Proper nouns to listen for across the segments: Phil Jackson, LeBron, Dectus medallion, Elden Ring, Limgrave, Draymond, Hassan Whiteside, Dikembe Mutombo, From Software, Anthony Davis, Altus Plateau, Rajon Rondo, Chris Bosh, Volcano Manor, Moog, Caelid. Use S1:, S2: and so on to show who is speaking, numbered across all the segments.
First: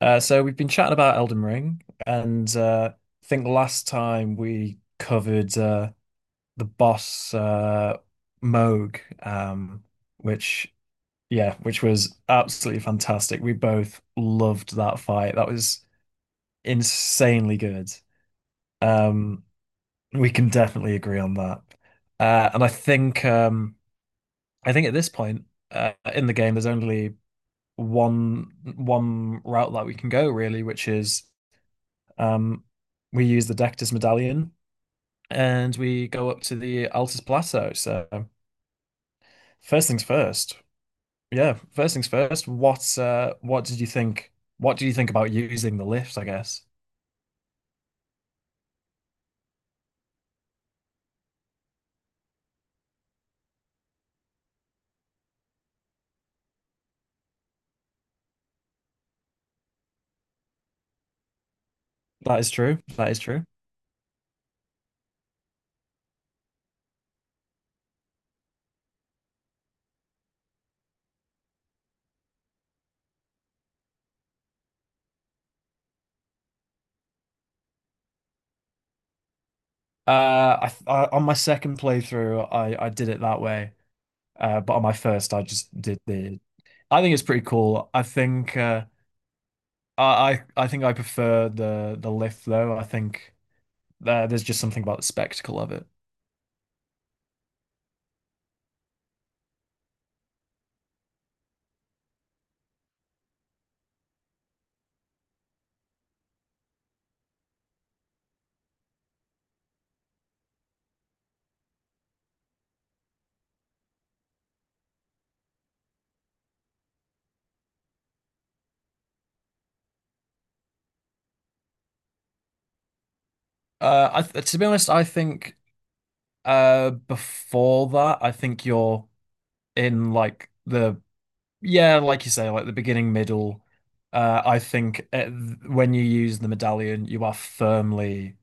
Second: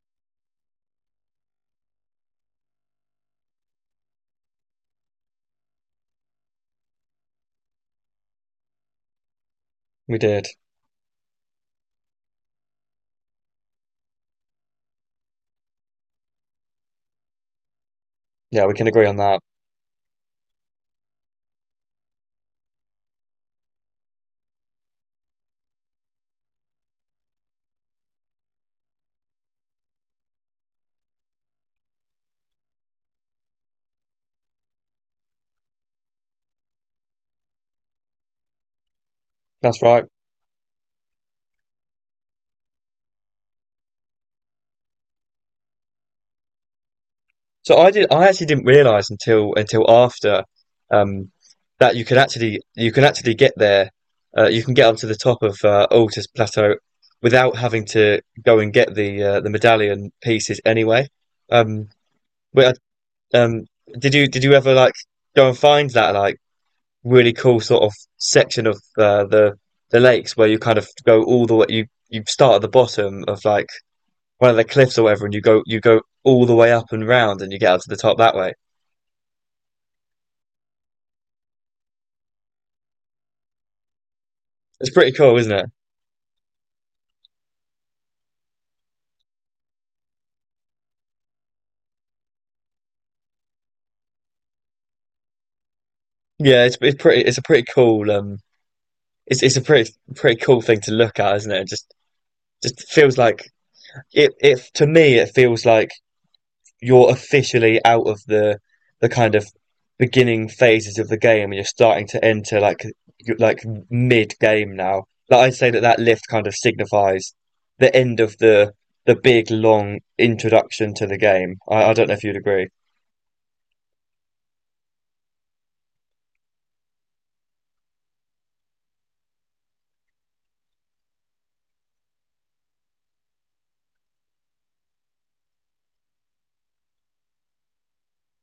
S1: So we've been chatting about Elden Ring, and I think last time we covered the boss Moog, um,
S2: We did.
S1: which yeah, which was absolutely fantastic. We both loved that fight. That was insanely good.
S2: Yeah, we can agree on that.
S1: Um, we can definitely agree on that. And I think at this point in the game, there's only one route that we can go really, which is Um, we use the Dectus medallion and we go up to the Altus Plateau. So
S2: That's
S1: first things
S2: right.
S1: first. Yeah, first things first. What did you think? What do you think about using the lift? I guess
S2: So I did. I actually didn't realize until after um, that you could actually get there. You can get onto the top of Altus Plateau without having to go and get the medallion pieces anyway. Um,
S1: that is
S2: but
S1: true. That is true.
S2: um, did you ever like go and find that like really cool sort of section of the lakes where you kind of go all the way you start at the bottom of like one of the cliffs or whatever, and you go all the way up and round, and you get out to the top that way.
S1: I on my second playthrough, I did it that way. But on
S2: It's
S1: my
S2: pretty
S1: first,
S2: cool,
S1: I
S2: isn't it?
S1: just did the. I think it's pretty cool. I think I think I prefer the lift though. I think there's just something about the spectacle of it.
S2: Yeah, it's pretty it's a pretty cool it's a pretty cool thing to look at, isn't it? It just feels like it to me it feels like you're officially out of the kind of beginning phases of the game, and you're starting to enter like you- like mid game now. Like I'd say that that lift kind of signifies the end of the big long introduction to the game. I don't know if you'd agree.
S1: I th to be honest, I think before that, I think you're in like the yeah, like you say, like the beginning, middle. I think at, th- when you use the medallion, you are firmly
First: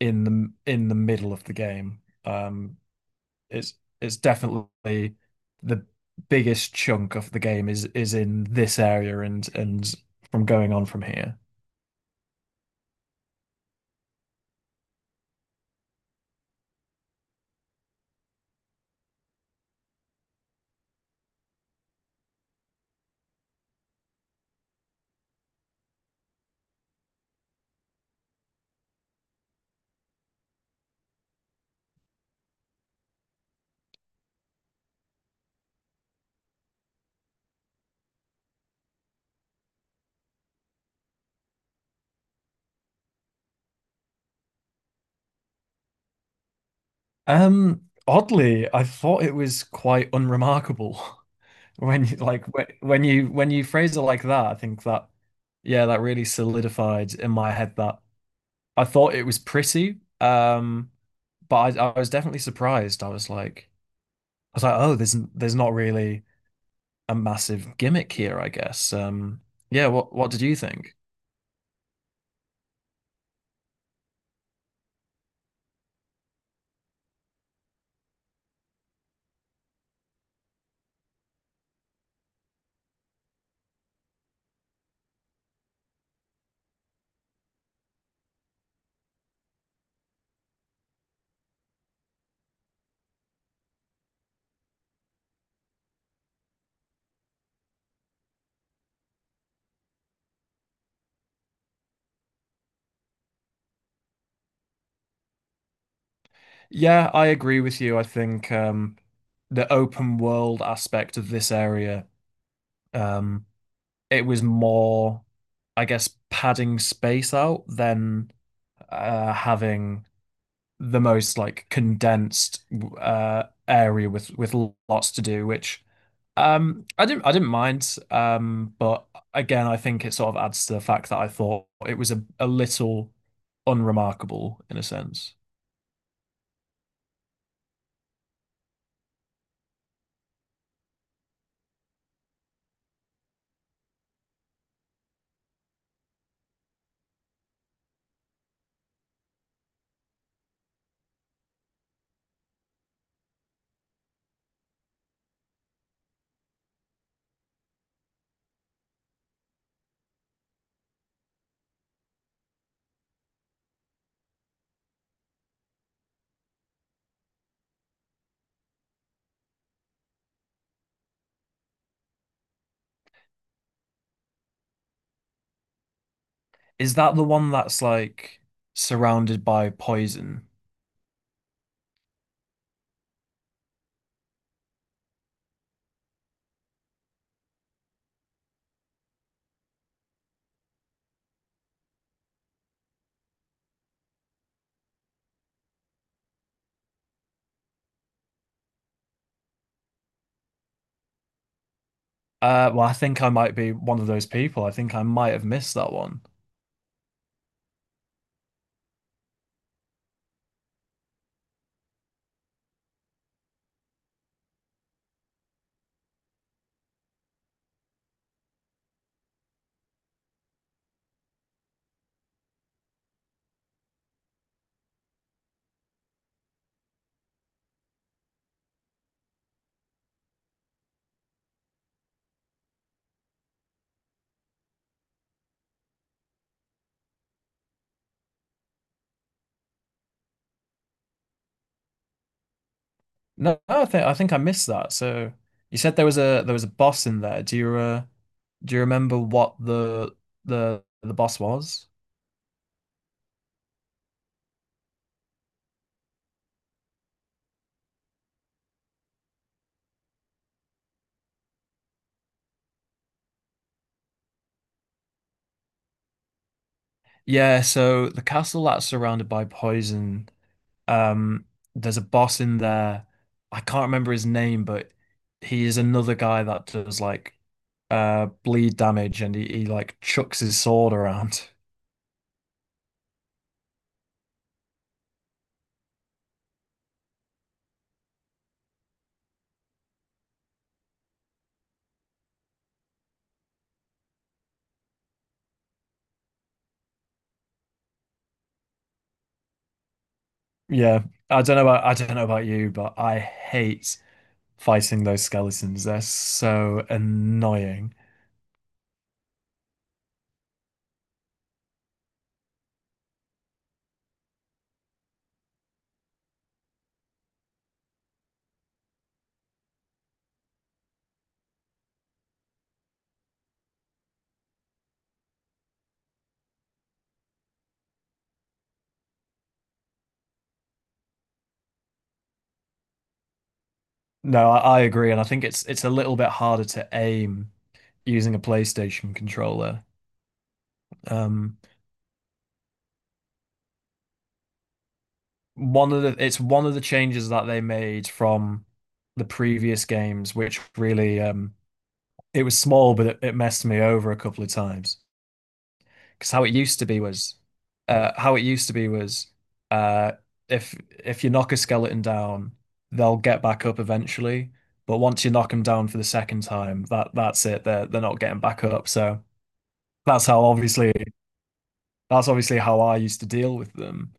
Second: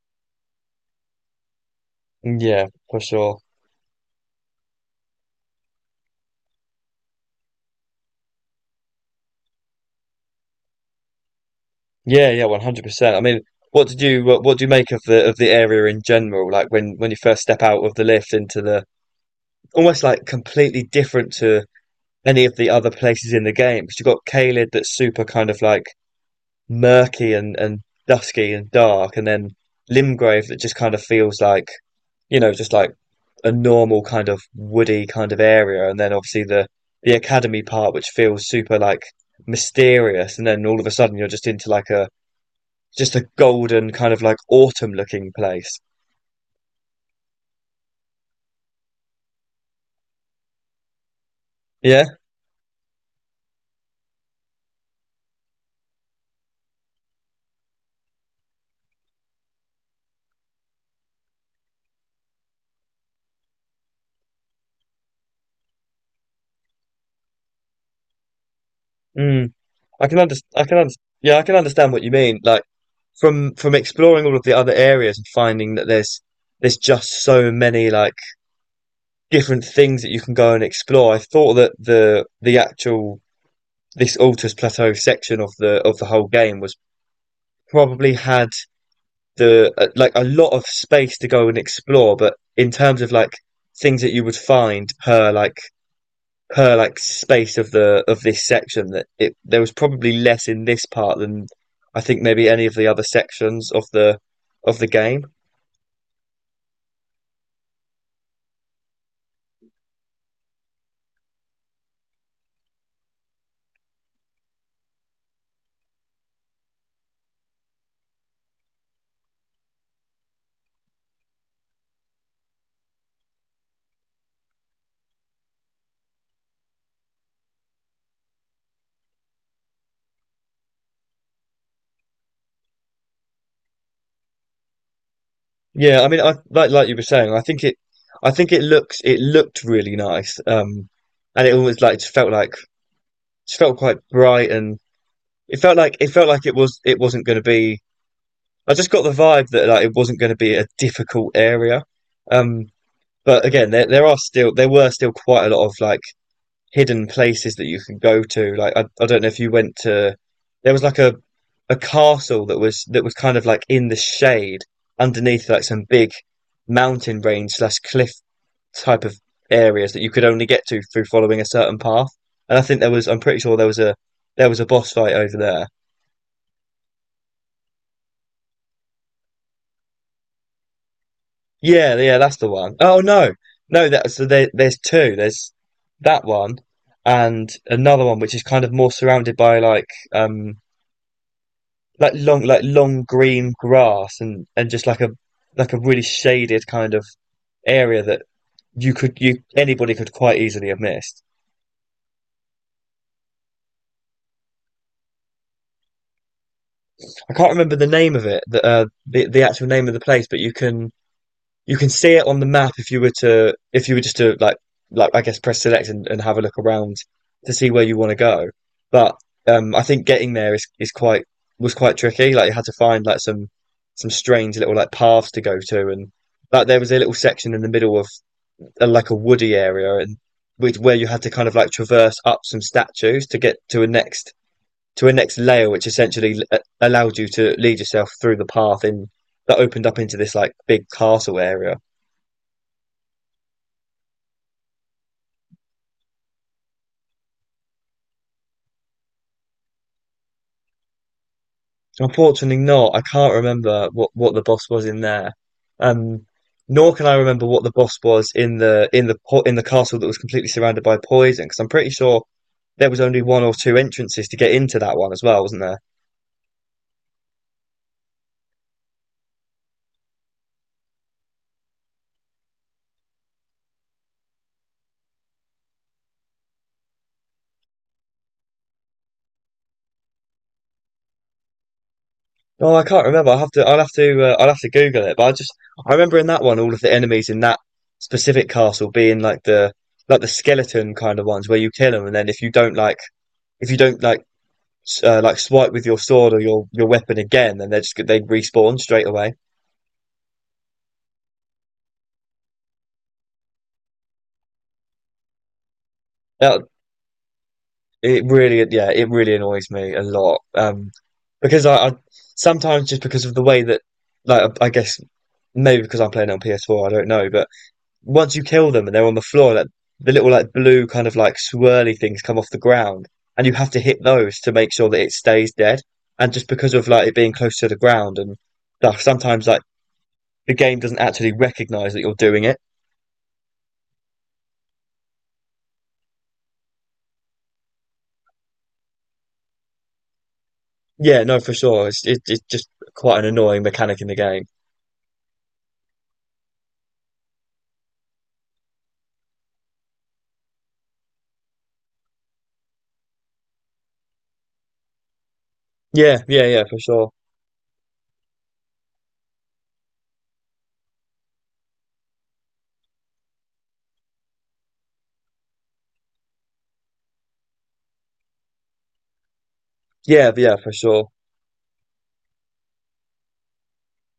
S1: in the middle of the game.
S2: Yeah, for sure.
S1: It's it's definitely the biggest chunk of the game is in this area and from going on from here.
S2: Yeah, yeah, 100%. I mean, what do you make of the area in general? Like when you first step out of the lift into the almost like completely different to any of the other places in the game because you've got Caelid that's super kind of like murky and dusky and dark, and then Limgrave that just kind of feels like just like a normal kind of woody kind of area, and then obviously the academy part, which feels super like mysterious, and then all of a sudden you're just into like a just a golden kind of like autumn looking place.
S1: Oddly, I thought it was quite unremarkable
S2: Yeah,
S1: when you like when you phrase it like that. I think that yeah, that really solidified in my head that I thought it was pretty. But I was definitely surprised. I was like, oh, there's not really a massive gimmick here, I guess.
S2: mm.
S1: Yeah,
S2: I can
S1: what did
S2: understand.
S1: you
S2: I can under
S1: think?
S2: Yeah, I can understand what you mean. Like from exploring all of the other areas and finding that there's just so many like different things that you can go and explore. I thought that the actual this Altus Plateau section of the whole game was probably had the like a lot of space to go and explore, but in terms of like things that you would find per like space of the of this section, that it there was probably less in this part than I think maybe any of the other sections of the game.
S1: Yeah, I agree with you. I think the open world aspect of this area, um, it was more, I guess, padding space out than having the most like condensed area with lots to do, which I didn't mind. But again, I think it sort of adds to the fact that I thought it was a little unremarkable in a sense.
S2: Yeah, I mean, I like you were saying. I think it looks it looked really nice, and it almost like just felt quite bright, and it felt like it was it wasn't going to be. I just got the vibe that like it wasn't going to be a difficult area. Um, but again, there were still quite a lot of like hidden places that you can go to. Like I don't know if you went to there was like a castle that was kind of like in the shade underneath like some big mountain range slash cliff type of areas that you could only get to through following a certain path. And I think there was I'm pretty sure there was a boss fight over there.
S1: Is that the one that's like surrounded by poison?
S2: Yeah, yeah, that's the one. Oh no, that so there's two. There's that one and another one which is kind of more surrounded by um like long green grass and just like a really shaded kind of area that you could you anybody could quite easily have missed.
S1: Well, I think I might be one of those people. I think I might have missed that one.
S2: I can't remember the name of it, the the actual name of the place, but you can see it on the map if you were to if you were just to like I guess press select, and have a look around to see where you want to go. But I think getting there is quite was quite tricky. Like you had to find like some strange little like paths to go to, and like there was a little section in the middle of like a woody area, and with where you had to kind of like traverse up some statues to get to a next layer, which essentially allowed you to lead yourself through the path in that opened up into this like big castle area.
S1: No, no, I think I missed that. So you said there was a boss in there. Do you remember what the boss was?
S2: So unfortunately not. I can't remember what the boss was in there. Um, Nor can I remember what the boss was in the in the in the castle that was completely surrounded by poison, because I'm pretty sure there was only one or two entrances to get into that one as well, wasn't there?
S1: Yeah, so the castle that's surrounded by poison Um, there's a boss in there. I can't remember his name, but he is another guy that does like bleed damage and he like chucks his sword around.
S2: Oh, I can't remember. I'll have to I'll have to Google it. But I just I remember in that one all of the enemies in that specific castle being like the skeleton kind of ones where you kill them, and then if you don't like if you don't like like swipe with your sword or your weapon again, then they just they respawn straight away.
S1: Yeah. I don't know about you, but I hate fighting those skeletons. They're
S2: That
S1: so annoying.
S2: it really Yeah, it really annoys me a lot. Because I sometimes just because of the way that, like I guess maybe because I'm playing it on PS4, I don't know, but once you kill them and they're on the floor, like the little like blue kind of like swirly things come off the ground, and you have to hit those to make sure that it stays dead. And just because of like it being close to the ground and stuff, sometimes like the game doesn't actually recognize that you're doing it.
S1: No, I agree, and I think it's a little bit harder to aim using a PlayStation controller.
S2: Yeah, no, for
S1: Um,
S2: sure. It's just quite an annoying mechanic in the game.
S1: one of the it's one of the changes that they made from the previous games, which really it was small, but it messed me over a couple of times.
S2: Yeah,
S1: Because
S2: yeah,
S1: how it
S2: yeah, for
S1: used to be
S2: sure.
S1: was How it used to be was uh if you knock a skeleton down, they'll get back up eventually. But once you knock them down for the second time, that's it. They're not getting back up. So that's
S2: Yeah,
S1: how
S2: yeah, for
S1: obviously
S2: sure.
S1: that's obviously how I used to deal with them.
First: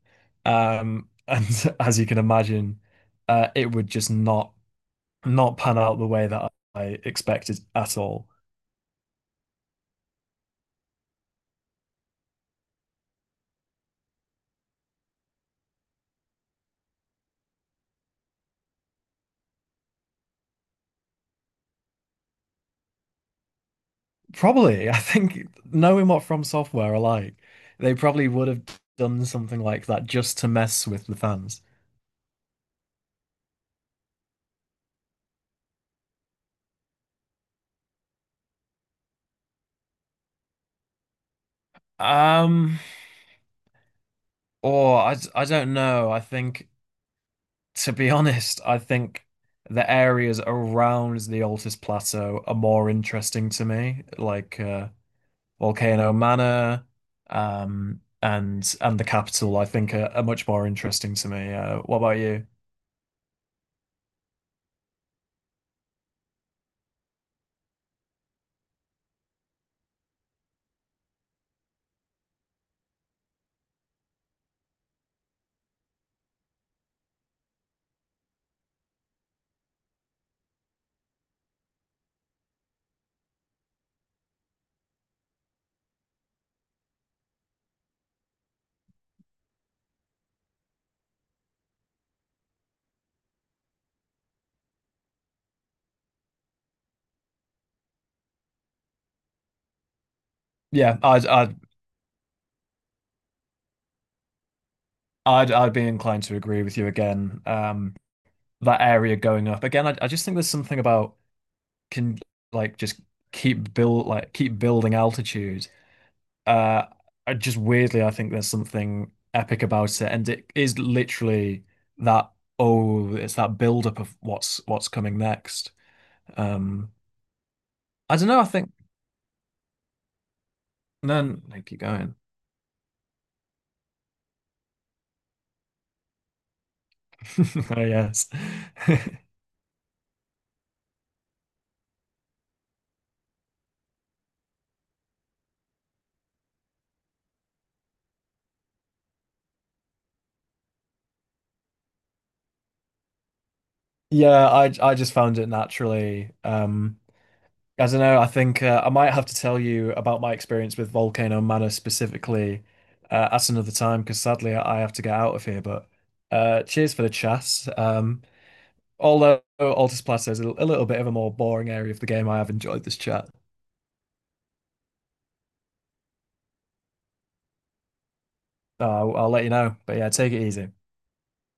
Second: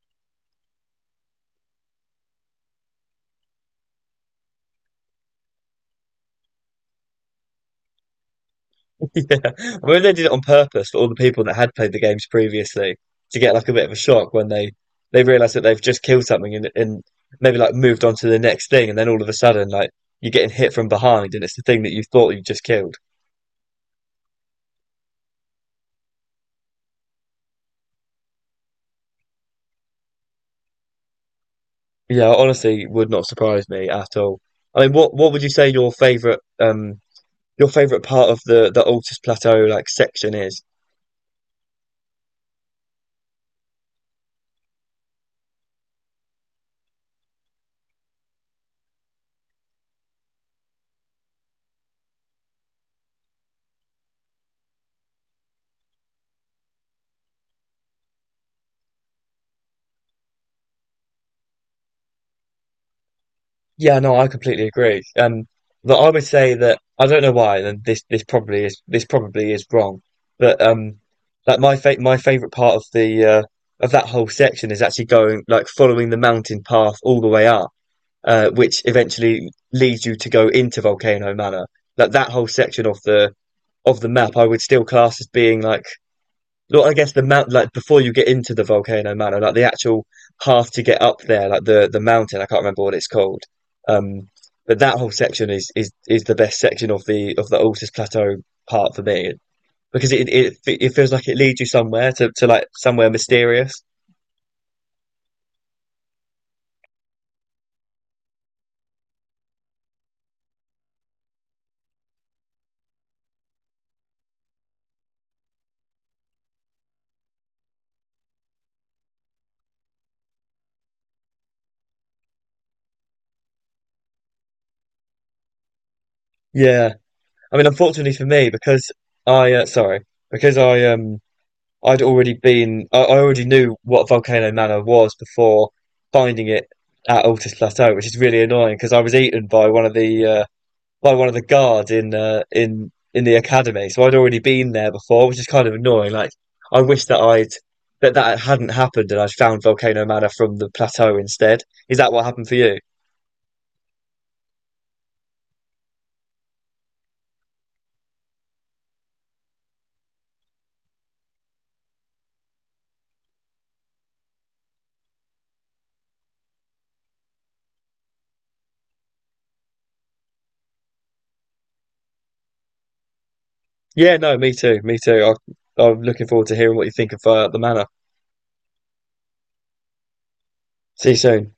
S1: And as you can imagine, it would just not pan out the way that I expected at all.
S2: Yeah, I mean they did it on purpose for all the people that had played the games previously to get like a bit of a shock when they realize that they've just killed something and maybe like moved on to the next thing, and then all of a sudden like you're getting hit from behind, and it's the thing that you thought you just killed.
S1: Probably, I think knowing what From Software are like, they probably would have done something like that just to mess with the fans.
S2: Yeah, honestly, would not surprise me at all. I mean, what would you say your favorite part of the Altus Plateau like section is?
S1: Um, I don't know. I think, to be honest, I think the areas around the Altus Plateau are more interesting to me. Like, Volcano Manor, and the capital, I think are much more interesting to me. What about you?
S2: Yeah, no, I completely agree. But I would say that I don't know why, and this probably is wrong, but like my favorite part of the of that whole section is actually going like following the mountain path all the way up, which eventually leads you to go into Volcano Manor. Like that whole section of the map, I would still class as being like look, I guess the mount like before you get into the Volcano Mano, like the actual path to get up there, like the mountain. I can't remember what it's called. Um, but that whole section is the best section of the Altus Plateau part for me because it
S1: Yeah,
S2: feels like it leads you somewhere to like somewhere mysterious.
S1: I'd be inclined to agree with you again. That area going up again, I just think there's something about can like just keep build like keep building altitude. Uh, I just weirdly, I think there's something epic about it, and it is literally that. Oh, it's that build up of what's coming next. Um,
S2: Yeah, I mean, unfortunately
S1: I
S2: for
S1: don't know. I
S2: me,
S1: think.
S2: because I sorry, because I
S1: No, no, keep
S2: I'd
S1: going.
S2: already been, I already knew what Volcano Manor was before finding it at Altus
S1: Oh
S2: Plateau, which is
S1: yes.
S2: really annoying because I was eaten by one of the by one of the guards in the academy. So I'd already been there before, which is kind of annoying. Like I wish that I'd that that hadn't happened and I'd found Volcano Manor from the plateau instead. Is that what happened for you?
S1: Yeah, I just found it naturally. I don't know. I think I might have to tell you about my experience with Volcano Manor specifically at another time because sadly I have to get out of here. But cheers for the chat. Um, although Altus Plateau is a little bit of a more boring area of the game, I have enjoyed this chat.
S2: Yeah, no, me too, me too. I'm looking forward to hearing what you think of the manor.
S1: I'll let you know. But yeah, take it easy.
S2: See you soon.